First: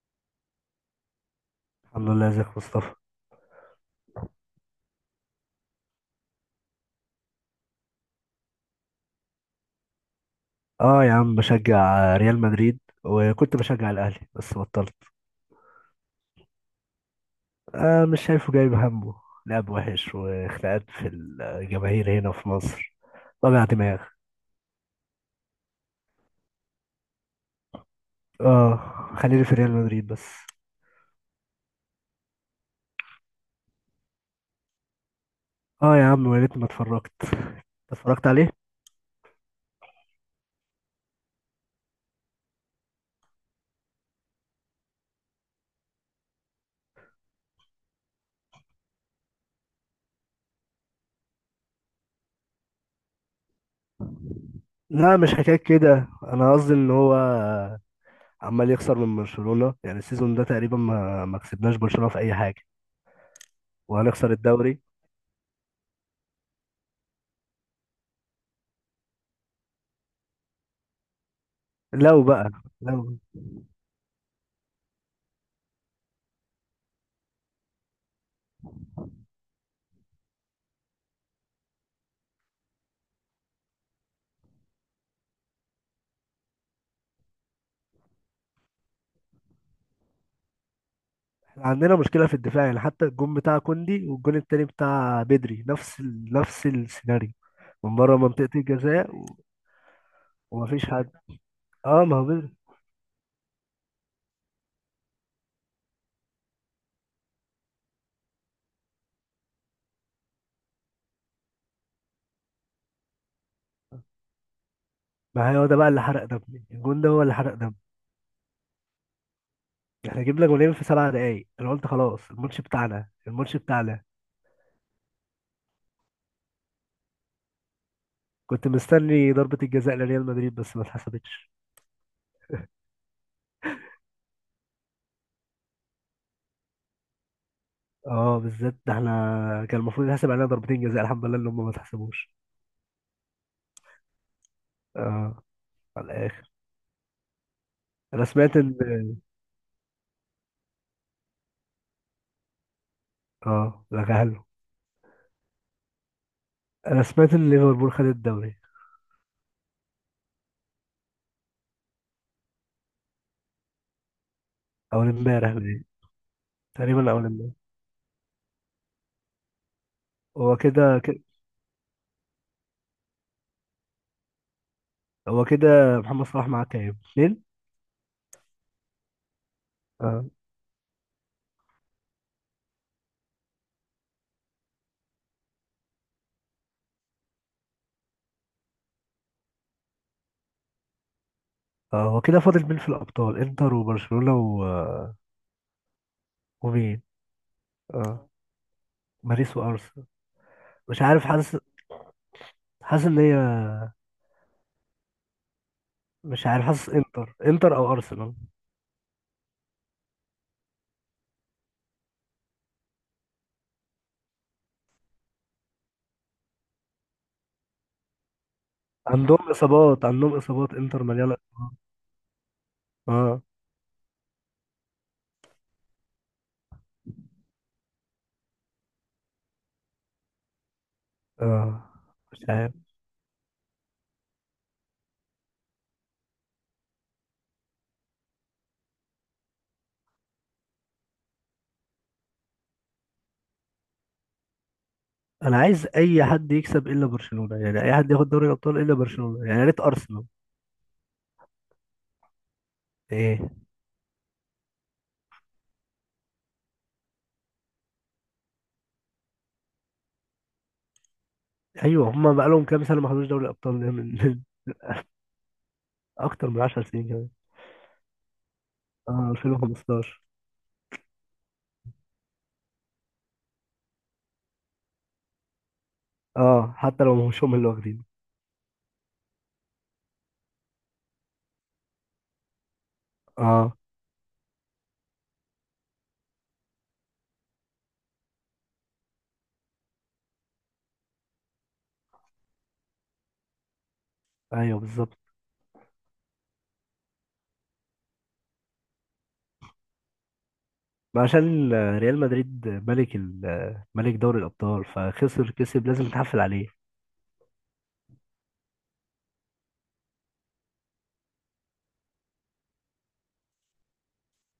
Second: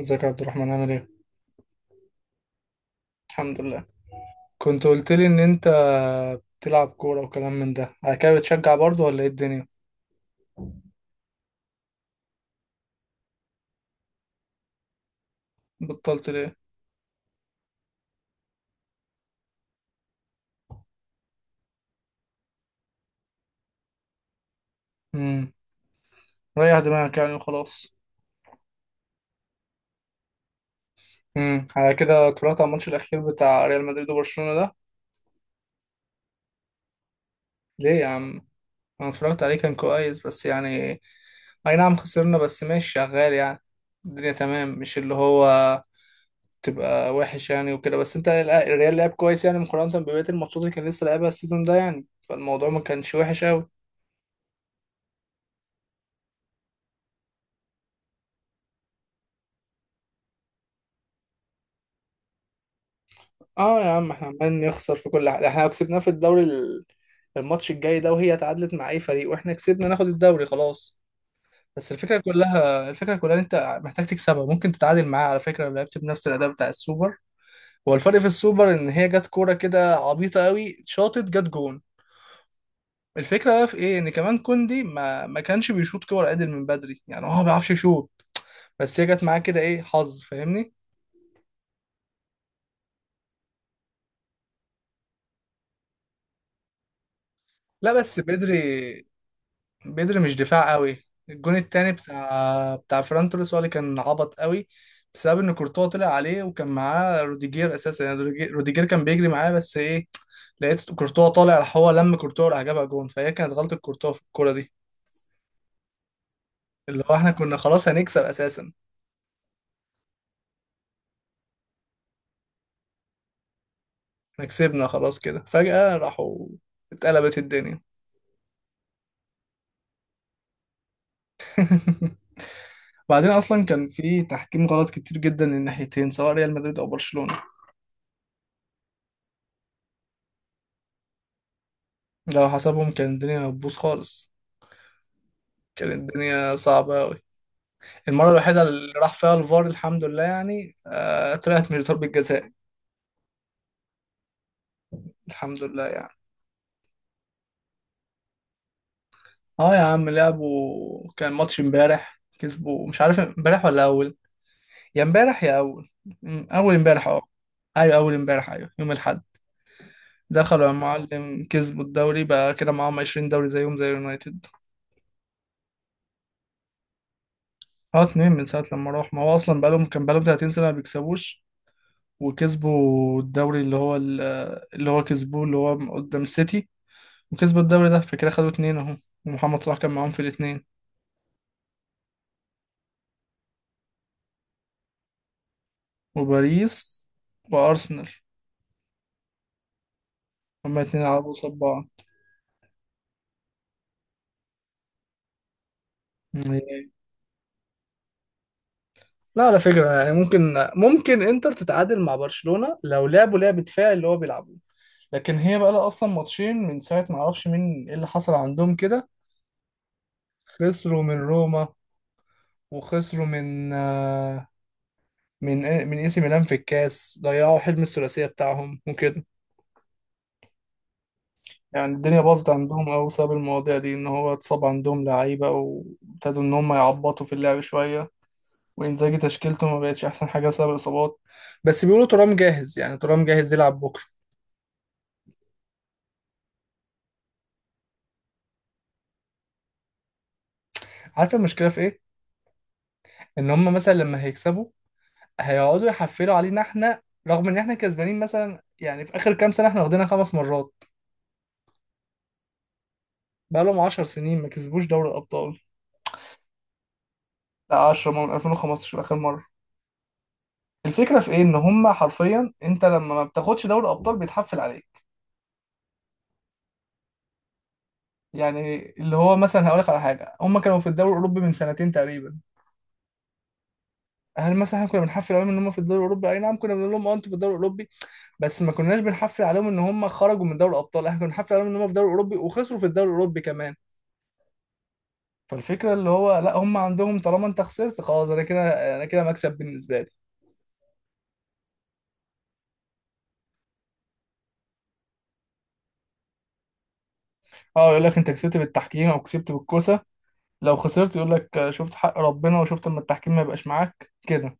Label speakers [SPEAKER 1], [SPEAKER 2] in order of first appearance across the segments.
[SPEAKER 1] ازيك يا عبد الرحمن؟ عامل ايه؟
[SPEAKER 2] الحمد لله، ازيك يا مصطفى؟
[SPEAKER 1] الحمد لله. كنت قلت لي ان انت بتلعب كورة وكلام من ده على كده، بتشجع برضه ولا ايه الدنيا؟
[SPEAKER 2] اه يا عم، بشجع ريال مدريد وكنت بشجع الاهلي بس بطلت.
[SPEAKER 1] بطلت ليه؟
[SPEAKER 2] آه، مش شايفه جايب همه. لعب وحش وخناقات في الجماهير هنا في مصر. وجع دماغ.
[SPEAKER 1] امم ريح دماغك يعني وخلاص.
[SPEAKER 2] اه، خليني في ريال مدريد بس.
[SPEAKER 1] على كده اتفرجت على الماتش الأخير بتاع ريال مدريد وبرشلونة ده؟
[SPEAKER 2] اه يا عم، يا ريتني ما اتفرجت.
[SPEAKER 1] ليه يا
[SPEAKER 2] اتفرجت
[SPEAKER 1] عم؟
[SPEAKER 2] عليه.
[SPEAKER 1] أنا اتفرجت عليه، كان كويس بس يعني أي نعم خسرنا، بس ماشي شغال يعني الدنيا تمام، مش اللي هو تبقى وحش يعني وكده. بس انت الريال لعب كويس يعني، مقارنة ببقية الماتشات اللي كان لسه لعبها السيزون ده يعني، فالموضوع ما كانش وحش أوي.
[SPEAKER 2] لا، مش حكاية كده، انا قصدي ان هو عمال يخسر من برشلونة يعني السيزون ده تقريبا ما كسبناش برشلونة في اي حاجة.
[SPEAKER 1] اه يا عم، احنا
[SPEAKER 2] وهنخسر
[SPEAKER 1] عمالين
[SPEAKER 2] الدوري.
[SPEAKER 1] نخسر في كل حاجة. احنا لو كسبناه في الدوري ال- الماتش الجاي ده، وهي تعادلت مع اي فريق واحنا كسبنا، ناخد الدوري خلاص. بس الفكرة
[SPEAKER 2] لو بقى
[SPEAKER 1] كلها، الفكرة
[SPEAKER 2] لو
[SPEAKER 1] كلها، إن انت محتاج تكسبها. ممكن تتعادل معاه على فكرة لو لعبت بنفس الاداء بتاع السوبر. هو الفرق في السوبر ان هي جت كورة كده عبيطة قوي، شاطت جت جون. الفكرة بقى في ايه، ان كمان كوندي ما كانش بيشوط كور عدل من بدري، يعني هو ما بيعرفش يشوط، بس هي جت معاه كده، ايه حظ، فاهمني.
[SPEAKER 2] عندنا مشكلة في الدفاع، يعني حتى الجون بتاع كوندي والجون التاني بتاع بدري نفس السيناريو
[SPEAKER 1] لا
[SPEAKER 2] من بره
[SPEAKER 1] بس
[SPEAKER 2] منطقة
[SPEAKER 1] بدري،
[SPEAKER 2] الجزاء
[SPEAKER 1] بدري مش دفاع
[SPEAKER 2] ومفيش
[SPEAKER 1] قوي.
[SPEAKER 2] حد.
[SPEAKER 1] الجون التاني
[SPEAKER 2] اه، ما هو بدري.
[SPEAKER 1] بتاع فران توريس هو اللي كان عبط قوي، بسبب ان كورتوا طلع عليه وكان معاه روديجير اساسا، يعني روديجير كان بيجري معاه، بس ايه، لقيت كورتوا طالع، راح هو لم كورتوا، راح جابها جون، فهي كانت غلطة كورتوا في الكورة دي.
[SPEAKER 2] ما هي هو ده بقى اللي حرق دمي، الجون
[SPEAKER 1] اللي
[SPEAKER 2] ده
[SPEAKER 1] هو
[SPEAKER 2] هو
[SPEAKER 1] احنا
[SPEAKER 2] اللي حرق
[SPEAKER 1] كنا
[SPEAKER 2] دمي.
[SPEAKER 1] خلاص هنكسب اساسا،
[SPEAKER 2] احنا جبنا جونين في 7 دقايق، انا قلت خلاص الماتش بتاعنا، الماتش بتاعنا.
[SPEAKER 1] احنا كسبنا خلاص، كده فجأة راحوا، اتقلبت الدنيا.
[SPEAKER 2] كنت مستني ضربة الجزاء لريال مدريد بس ما اتحسبتش.
[SPEAKER 1] بعدين اصلا كان في تحكيم غلط كتير جدا للناحيتين، سواء ريال مدريد او برشلونة.
[SPEAKER 2] اه، بالذات ده احنا كان المفروض يتحسب علينا ضربتين جزاء، الحمد لله ان هم ما اتحسبوش.
[SPEAKER 1] لو حسبهم كان الدنيا هتبوظ خالص،
[SPEAKER 2] اه.
[SPEAKER 1] كانت
[SPEAKER 2] على الاخر.
[SPEAKER 1] الدنيا صعبة أوي.
[SPEAKER 2] انا
[SPEAKER 1] المرة
[SPEAKER 2] سمعت
[SPEAKER 1] الوحيدة
[SPEAKER 2] ان
[SPEAKER 1] اللي راح فيها الفار الحمد لله يعني طلعت من ضربة جزاء،
[SPEAKER 2] اه، لا، حلو.
[SPEAKER 1] الحمد لله يعني.
[SPEAKER 2] انا سمعت ان ليفربول خد الدوري.
[SPEAKER 1] اه يا عم، لعبوا كان ماتش امبارح، كسبوا، مش عارف امبارح ولا اول، يا
[SPEAKER 2] اول
[SPEAKER 1] امبارح
[SPEAKER 2] امبارح
[SPEAKER 1] يا
[SPEAKER 2] باين.
[SPEAKER 1] اول، اول امبارح
[SPEAKER 2] تقريبا
[SPEAKER 1] اه.
[SPEAKER 2] اول امبارح.
[SPEAKER 1] ايوه اول امبارح، ايوه يوم الاحد.
[SPEAKER 2] هو
[SPEAKER 1] دخلوا يا
[SPEAKER 2] كده كده،
[SPEAKER 1] معلم، كسبوا الدوري، بقى كده معاهم 20 دوري زيهم زي يونايتد.
[SPEAKER 2] هو كده. محمد صلاح معاه كام؟ 2؟
[SPEAKER 1] اه اتنين من ساعة لما راح، ما هو اصلا بقالهم، كان بقالهم
[SPEAKER 2] اه،
[SPEAKER 1] 30 سنة ما بيكسبوش. وكسبوا الدوري اللي هو ال- اللي هو كسبوه اللي هو قدام السيتي، وكسبوا الدوري ده، فكده خدوا اتنين اهو. ومحمد صلاح كان معاهم في الاتنين.
[SPEAKER 2] اه. هو كده فاضل مين في الابطال؟ انتر وبرشلونة ومين؟
[SPEAKER 1] وباريس وارسنال،
[SPEAKER 2] اه، باريس وارسنال.
[SPEAKER 1] هما اتنين
[SPEAKER 2] مش عارف،
[SPEAKER 1] لعبوا قصاد
[SPEAKER 2] حاسس.
[SPEAKER 1] بعض.
[SPEAKER 2] حاسس ان هي، مش عارف، حاسس
[SPEAKER 1] إيه.
[SPEAKER 2] انتر او ارسنال.
[SPEAKER 1] لا على فكرة يعني، ممكن، ممكن انتر تتعادل مع برشلونة لو لعبوا لعب دفاعي اللي هو بيلعبوه. لكن هي بقى لها اصلا ماتشين من ساعه، ما اعرفش مين ايه اللي حصل عندهم كده.
[SPEAKER 2] عندهم اصابات، عندهم اصابات،
[SPEAKER 1] خسروا
[SPEAKER 2] انتر
[SPEAKER 1] من
[SPEAKER 2] مليانة
[SPEAKER 1] روما،
[SPEAKER 2] إصابات.
[SPEAKER 1] وخسروا
[SPEAKER 2] اه،
[SPEAKER 1] من آه، من إيه، من اي سي ميلان في الكاس، ضيعوا حلم الثلاثيه بتاعهم وكده.
[SPEAKER 2] اه،
[SPEAKER 1] يعني الدنيا
[SPEAKER 2] مش
[SPEAKER 1] باظت
[SPEAKER 2] عارف.
[SPEAKER 1] عندهم أوي بسبب المواضيع دي، إن هو اتصاب عندهم لعيبة، وابتدوا إن هم يعبطوا في اللعب شوية، وإنزاجي تشكيلته ما بقتش أحسن حاجة بسبب الإصابات. بس بيقولوا ترام جاهز، يعني ترام جاهز يلعب بكرة.
[SPEAKER 2] انا عايز اي حد يكسب الا برشلونه، يعني اي حد ياخد دوري الابطال الا برشلونه، يعني يا ريت ارسنال.
[SPEAKER 1] عارف المشكلة في إيه؟
[SPEAKER 2] ايه؟
[SPEAKER 1] إن هم مثلا لما هيكسبوا، هيقعدوا يحفلوا علينا إحنا، رغم إن إحنا كسبانين مثلا، يعني في آخر كام سنة إحنا واخدينها 5 مرات.
[SPEAKER 2] ايوه، هم بقالهم كام سنه ما خدوش دوري الابطال
[SPEAKER 1] بقالهم عشر
[SPEAKER 2] من
[SPEAKER 1] سنين ما كسبوش دوري الأبطال.
[SPEAKER 2] اكتر من 10 سنين كمان.
[SPEAKER 1] لا 10 من 2015 آخر
[SPEAKER 2] اه،
[SPEAKER 1] مرة.
[SPEAKER 2] 2015.
[SPEAKER 1] الفكرة في إيه؟ إن هم حرفيا أنت لما ما بتاخدش دوري الأبطال بيتحفل عليك.
[SPEAKER 2] اه، حتى لو مش هم اللي واخدين.
[SPEAKER 1] يعني اللي هو مثلا هقول لك على حاجه، هم كانوا في الدوري الاوروبي من سنتين تقريبا.
[SPEAKER 2] اه.
[SPEAKER 1] هل مثلا احنا كنا بنحفل عليهم ان هم في الدوري الاوروبي؟ اي نعم كنا بنقول لهم اه انتوا في الدوري الاوروبي، بس ما كناش بنحفل عليهم ان هم خرجوا من دوري الابطال. احنا كنا بنحفل عليهم ان هم في الدوري الاوروبي وخسروا في الدوري الاوروبي كمان.
[SPEAKER 2] ايوه، بالظبط.
[SPEAKER 1] فالفكره اللي هو لا، هم عندهم طالما انت خسرت خلاص، انا كده، انا كده مكسب بالنسبه لي.
[SPEAKER 2] ما عشان ريال مدريد ملك ملك دوري الابطال، فخسر كسب لازم نتحفل عليه.
[SPEAKER 1] اه يقول لك انت كسبت بالتحكيم او كسبت بالكوسه. لو خسرت يقول لك شفت حق ربنا، وشفت اما التحكيم ما يبقاش معاك كده.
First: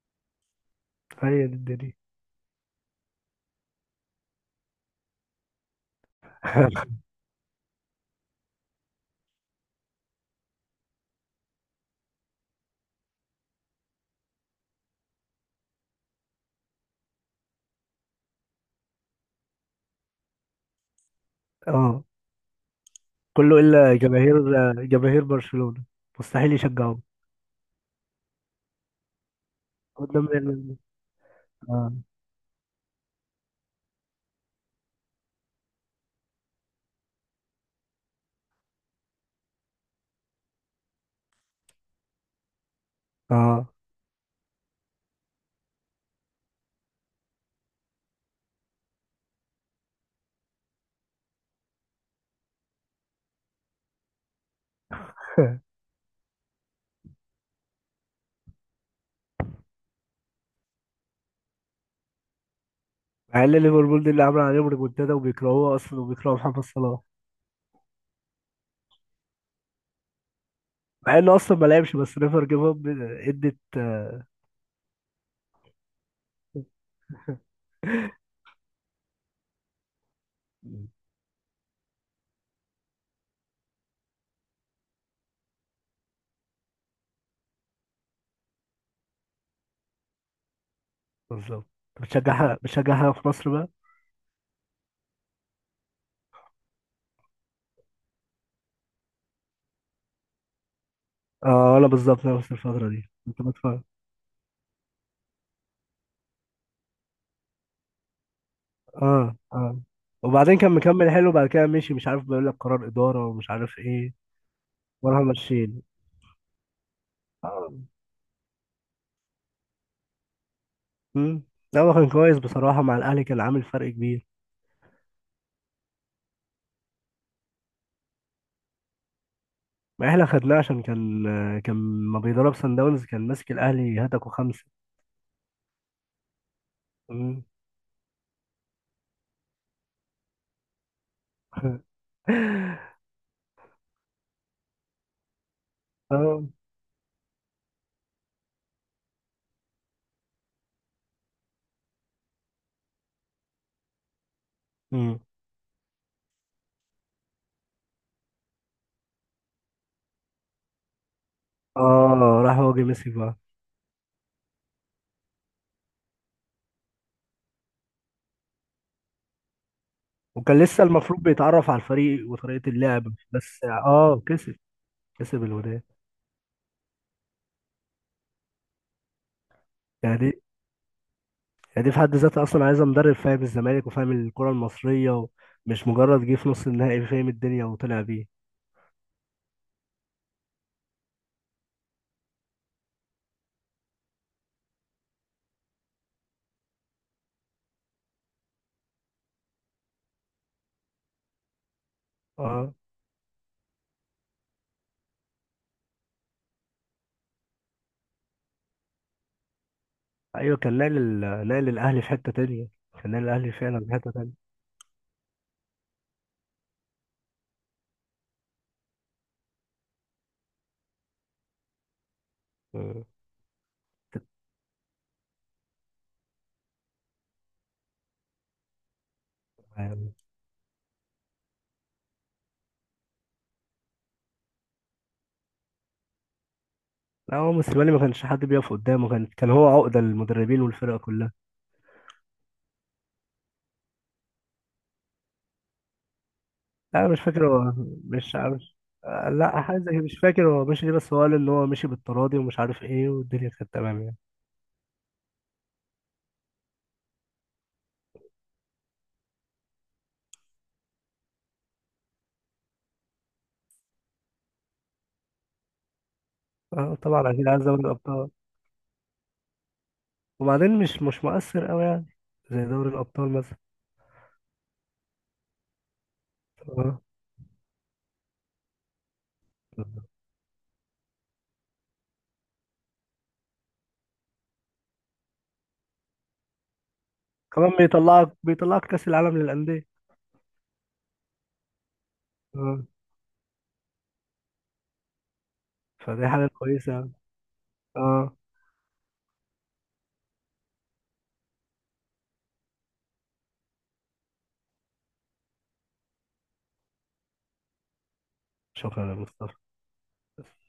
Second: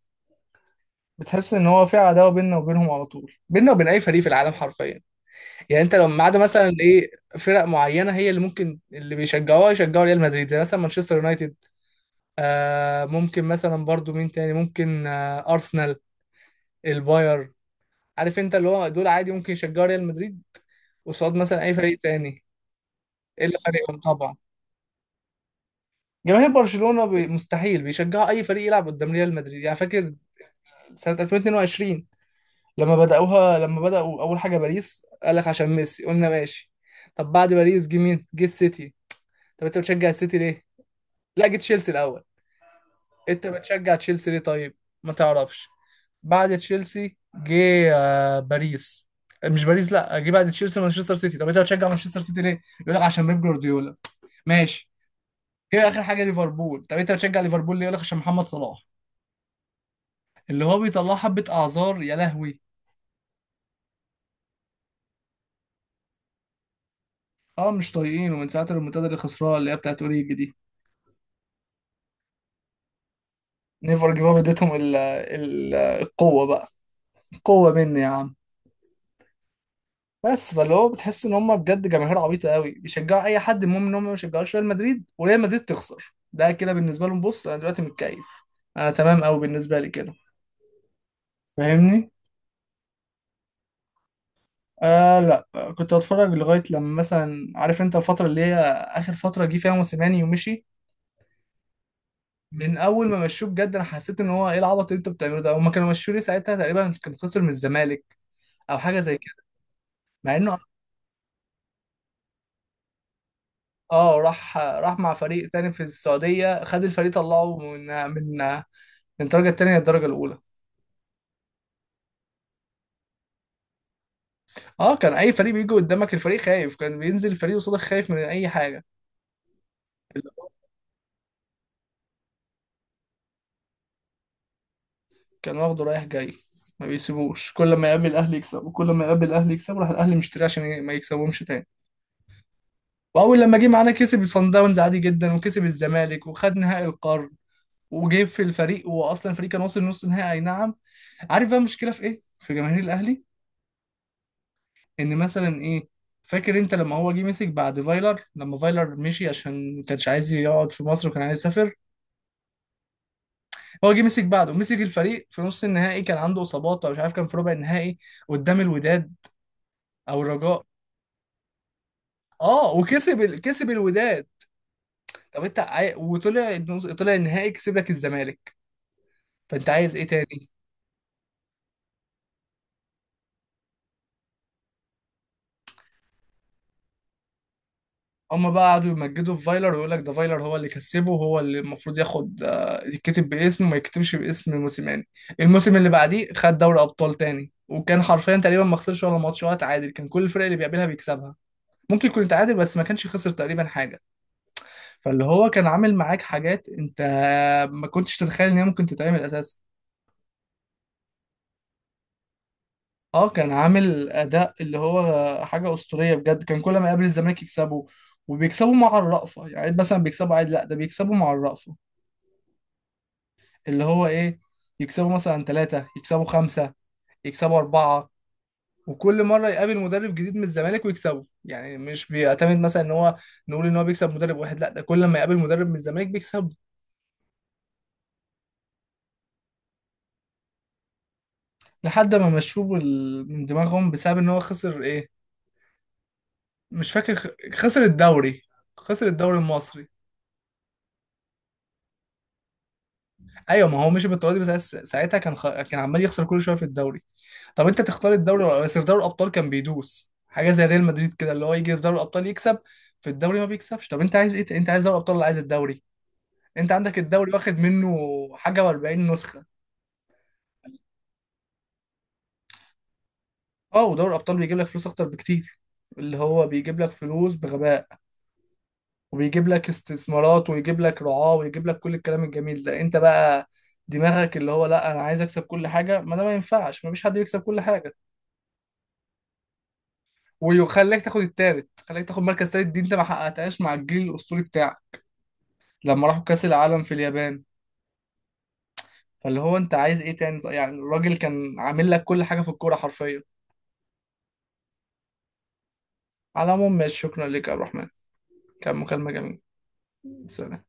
[SPEAKER 2] هي
[SPEAKER 1] بتحس
[SPEAKER 2] دي
[SPEAKER 1] ان هو
[SPEAKER 2] الدنيا.
[SPEAKER 1] في عداوه بيننا وبينهم على طول، بيننا وبين اي فريق في العالم حرفيا. يعني انت لو ما عدا مثلا ايه، فرق معينه هي اللي ممكن اللي بيشجعوها يشجعوا ريال مدريد، زي مثلا مانشستر يونايتد، آه ممكن مثلا برضو مين تاني، ممكن آه ارسنال، الباير. عارف انت، اللي هو دول عادي ممكن يشجعوا ريال مدريد قصاد مثلا اي فريق
[SPEAKER 2] اه،
[SPEAKER 1] تاني.
[SPEAKER 2] كله
[SPEAKER 1] الا
[SPEAKER 2] الا
[SPEAKER 1] فريقهم طبعا.
[SPEAKER 2] جماهير جماهير برشلونة.
[SPEAKER 1] جماهير
[SPEAKER 2] مستحيل يشجعوه.
[SPEAKER 1] برشلونه بي مستحيل بيشجعوا اي فريق يلعب قدام ريال مدريد. يعني فاكر
[SPEAKER 2] قدام ريال مدريد.
[SPEAKER 1] سنه
[SPEAKER 2] اه،
[SPEAKER 1] 2022 لما بداوها، لما بداوا اول حاجه باريس، قال لك عشان ميسي، قلنا ماشي. طب بعد باريس جه مين، جه السيتي، طب انت بتشجع السيتي ليه؟ لا جه تشيلسي الاول، انت
[SPEAKER 2] اه.
[SPEAKER 1] بتشجع تشيلسي ليه طيب؟ ما تعرفش. بعد تشيلسي جه باريس، مش باريس، لا جه بعد تشيلسي مانشستر سيتي، طب انت بتشجع مانشستر سيتي ليه؟ يقول لك عشان بيب جوارديولا، ماشي. هي اخر حاجه ليفربول، طب انت بتشجع ليفربول ليه؟ يقول لك عشان محمد صلاح. اللي هو بيطلع حبه اعذار يا لهوي.
[SPEAKER 2] مع ان ليفربول دي اللي عامله عليهم ريمونتادا وبيكرهوه اصلا وبيكرهوا محمد صلاح.
[SPEAKER 1] اه مش طايقين، ومن ساعه المنتدى اللي خسرها اللي هي بتاعت اوريجي دي،
[SPEAKER 2] مع انه اصلا ما لعبش، بس نيفر جيف اب ادت
[SPEAKER 1] نيفر جيف
[SPEAKER 2] آه،
[SPEAKER 1] اب اديتهم ال ال القوه بقى، قوه مني يا عم. بس فاللي هو بتحس ان هم بجد جماهير عبيطه قوي، بيشجعوا اي حد، المهم ان هم ما يشجعوش ريال مدريد، وريال مدريد تخسر، ده كده بالنسبه لهم. بص انا دلوقتي متكيف، انا تمام قوي بالنسبه لي كده،
[SPEAKER 2] بالظبط.
[SPEAKER 1] فاهمني.
[SPEAKER 2] بتشجعها في مصر بقى؟
[SPEAKER 1] آه لا كنت بتفرج لغايه لما مثلا، عارف انت الفتره اللي هي اخر فتره جه فيها موسيماني ومشي.
[SPEAKER 2] اه، انا بالظبط، انا نفس
[SPEAKER 1] من
[SPEAKER 2] الفترة
[SPEAKER 1] اول
[SPEAKER 2] دي
[SPEAKER 1] ما
[SPEAKER 2] كنت
[SPEAKER 1] مشوه بجد
[SPEAKER 2] بتفرج.
[SPEAKER 1] انا حسيت ان هو ايه العبط اللي انتوا بتعملوه ده، هما كانوا مشوه ليه؟ ساعتها تقريبا كان خسر من الزمالك او حاجه زي
[SPEAKER 2] اه،
[SPEAKER 1] كده.
[SPEAKER 2] اه،
[SPEAKER 1] مع انه
[SPEAKER 2] وبعدين كان مكمل حلو بعد كده مشي، مش عارف، بيقول لك قرار إدارة ومش عارف ايه.
[SPEAKER 1] اه راح، راح مع
[SPEAKER 2] وراح
[SPEAKER 1] فريق تاني
[SPEAKER 2] ماشيين.
[SPEAKER 1] في السعوديه، خد الفريق طلعه
[SPEAKER 2] اه.
[SPEAKER 1] من من من الدرجه التانيه للدرجه الاولى.
[SPEAKER 2] امم. لا، هو كان كويس بصراحة، مع الأهلي كان عامل فرق كبير.
[SPEAKER 1] اه كان اي فريق بيجي قدامك الفريق خايف، كان بينزل الفريق قصادك خايف من اي حاجه.
[SPEAKER 2] ما احنا
[SPEAKER 1] اللي هو
[SPEAKER 2] خدناه عشان كان ما بيدرب سان داونز، كان ماسك الأهلي هتكوا 5.
[SPEAKER 1] كان واخده رايح جاي، ما
[SPEAKER 2] امم.
[SPEAKER 1] بيسيبوش، كل ما يقابل الاهلي يكسب، وكل ما يقابل الاهلي يكسب، راح الاهلي مشتريه عشان ما يكسبهمش تاني. واول لما جه معانا كسب صن داونز عادي جدا، وكسب الزمالك،
[SPEAKER 2] اه.
[SPEAKER 1] وخد نهائي القرن، وجه في الفريق، واصلا الفريق كان واصل نص نهائي اي نعم. عارف بقى المشكله في ايه في جماهير الاهلي؟ ان
[SPEAKER 2] امم.
[SPEAKER 1] مثلا ايه، فاكر انت لما هو جه مسك بعد فايلر، لما فايلر مشي عشان ما كانش عايز يقعد في مصر وكان عايز يسافر،
[SPEAKER 2] اه، راح هو جه ميسي بقى.
[SPEAKER 1] هو جه مسك بعده، مسك الفريق في نص النهائي، كان عنده اصابات او مش عارف، كان في ربع النهائي قدام الوداد او
[SPEAKER 2] وكان
[SPEAKER 1] الرجاء.
[SPEAKER 2] لسه المفروض بيتعرف على الفريق وطريقة
[SPEAKER 1] اه
[SPEAKER 2] اللعب.
[SPEAKER 1] وكسب
[SPEAKER 2] بس
[SPEAKER 1] كسب
[SPEAKER 2] اه،
[SPEAKER 1] الوداد.
[SPEAKER 2] كسب
[SPEAKER 1] طب انت
[SPEAKER 2] الوداد.
[SPEAKER 1] وطلع طلع النهائي كسب لك الزمالك، فانت عايز ايه
[SPEAKER 2] يعني دي
[SPEAKER 1] تاني؟
[SPEAKER 2] يعني دي في حد ذاتها اصلا عايزه مدرب فاهم الزمالك وفاهم الكره المصريه. ومش مجرد جه في نص النهائي فاهم الدنيا وطلع بيه.
[SPEAKER 1] هما بقى قعدوا يمجدوا في فايلر، ويقول لك ده فايلر هو اللي كسبه، وهو اللي المفروض ياخد يتكتب باسمه وما يكتبش باسم موسيماني. الموسم اللي بعديه خد دوري ابطال تاني، وكان حرفيا تقريبا ما خسرش ولا ماتش ولا تعادل، كان كل الفرق اللي بيقابلها بيكسبها. ممكن يكون تعادل،
[SPEAKER 2] اه
[SPEAKER 1] بس ما كانش خسر تقريبا حاجه. فاللي هو كان عامل معاك حاجات انت ما كنتش تتخيل ان هي ممكن تتعمل اساسا.
[SPEAKER 2] ايوه، كان ناقل الاهلي في حته تانية. كان ناقل
[SPEAKER 1] اه كان
[SPEAKER 2] الاهلي فعلا في حته
[SPEAKER 1] عامل
[SPEAKER 2] تانية.
[SPEAKER 1] اداء اللي هو حاجه اسطوريه بجد، كان كل ما يقابل الزمالك يكسبه، وبيكسبوا مع الرأفة، يعني مثلا بيكسبوا عادي، لا ده بيكسبوا مع الرأفة.
[SPEAKER 2] مم.
[SPEAKER 1] اللي هو ايه، يكسبوا مثلا 3، يكسبوا 5، يكسبوا 4. وكل مرة يقابل مدرب
[SPEAKER 2] يعني-
[SPEAKER 1] جديد من الزمالك ويكسبه، يعني مش بيعتمد مثلا ان هو نقول ان هو بيكسب مدرب واحد، لا ده كل ما يقابل مدرب من الزمالك بيكسبه.
[SPEAKER 2] لا، هو موسيماني ما كانش حد بيقف قدامه، كان هو عقده للمدربين والفرقه كلها.
[SPEAKER 1] لحد ما مشوه من دماغهم، بسبب ان هو خسر ايه، مش
[SPEAKER 2] لا، أنا
[SPEAKER 1] فاكر
[SPEAKER 2] مش فاكر هو.
[SPEAKER 1] خسر
[SPEAKER 2] مش
[SPEAKER 1] الدوري،
[SPEAKER 2] مش
[SPEAKER 1] خسر
[SPEAKER 2] آه،
[SPEAKER 1] الدوري
[SPEAKER 2] لا، حاجه
[SPEAKER 1] المصري.
[SPEAKER 2] كده، مش فاكر هو مشي ليه، بس هو قال ان هو مشي بالتراضي ومش عارف ايه والدنيا
[SPEAKER 1] ايوه
[SPEAKER 2] كانت
[SPEAKER 1] ما هو
[SPEAKER 2] تمام
[SPEAKER 1] مشي
[SPEAKER 2] يعني.
[SPEAKER 1] بالطريقه دي، بس ساعتها كان كان عمال يخسر كل شويه في الدوري. طب انت تختار الدوري بس؟ في دوري الابطال كان بيدوس حاجه زي ريال مدريد كده، اللي هو يجي في دوري الابطال يكسب، في الدوري ما بيكسبش. طب انت عايز ايه، انت عايز دوري الابطال ولا عايز الدوري؟ انت
[SPEAKER 2] اه،
[SPEAKER 1] عندك
[SPEAKER 2] طبعا
[SPEAKER 1] الدوري
[SPEAKER 2] اكيد
[SPEAKER 1] واخد
[SPEAKER 2] عايز دوري
[SPEAKER 1] منه
[SPEAKER 2] الابطال.
[SPEAKER 1] حاجه و40 نسخه.
[SPEAKER 2] وبعدين مش مؤثر قوي يعني. زي دوري الابطال مثلا.
[SPEAKER 1] اه ودوري الابطال بيجيب لك فلوس اكتر بكتير، اللي هو بيجيب لك
[SPEAKER 2] اه،
[SPEAKER 1] فلوس بغباء، وبيجيب لك استثمارات، ويجيب لك رعاة، ويجيب لك كل الكلام الجميل ده. انت بقى دماغك اللي هو لا انا عايز اكسب كل حاجه، ما ده ما ينفعش، ما فيش حد بيكسب كل
[SPEAKER 2] كمان
[SPEAKER 1] حاجه.
[SPEAKER 2] بيطلعك كاس العالم للانديه.
[SPEAKER 1] ويخليك تاخد التالت، خليك تاخد مركز تالت دي
[SPEAKER 2] اه،
[SPEAKER 1] انت ما حققتهاش مع الجيل الاسطوري بتاعك، لما راحوا
[SPEAKER 2] فدي
[SPEAKER 1] كاس
[SPEAKER 2] حاجه
[SPEAKER 1] العالم
[SPEAKER 2] كويسه
[SPEAKER 1] في
[SPEAKER 2] يعني.
[SPEAKER 1] اليابان.
[SPEAKER 2] اه.
[SPEAKER 1] فاللي هو انت عايز ايه تاني، يعني الراجل كان عامل لك كل حاجه في الكوره حرفيا. على العموم ماشي، شكرا لك يا عبد الرحمن، كان مكالمه
[SPEAKER 2] شكرا يا
[SPEAKER 1] جميله.
[SPEAKER 2] مصطفى.
[SPEAKER 1] سلام.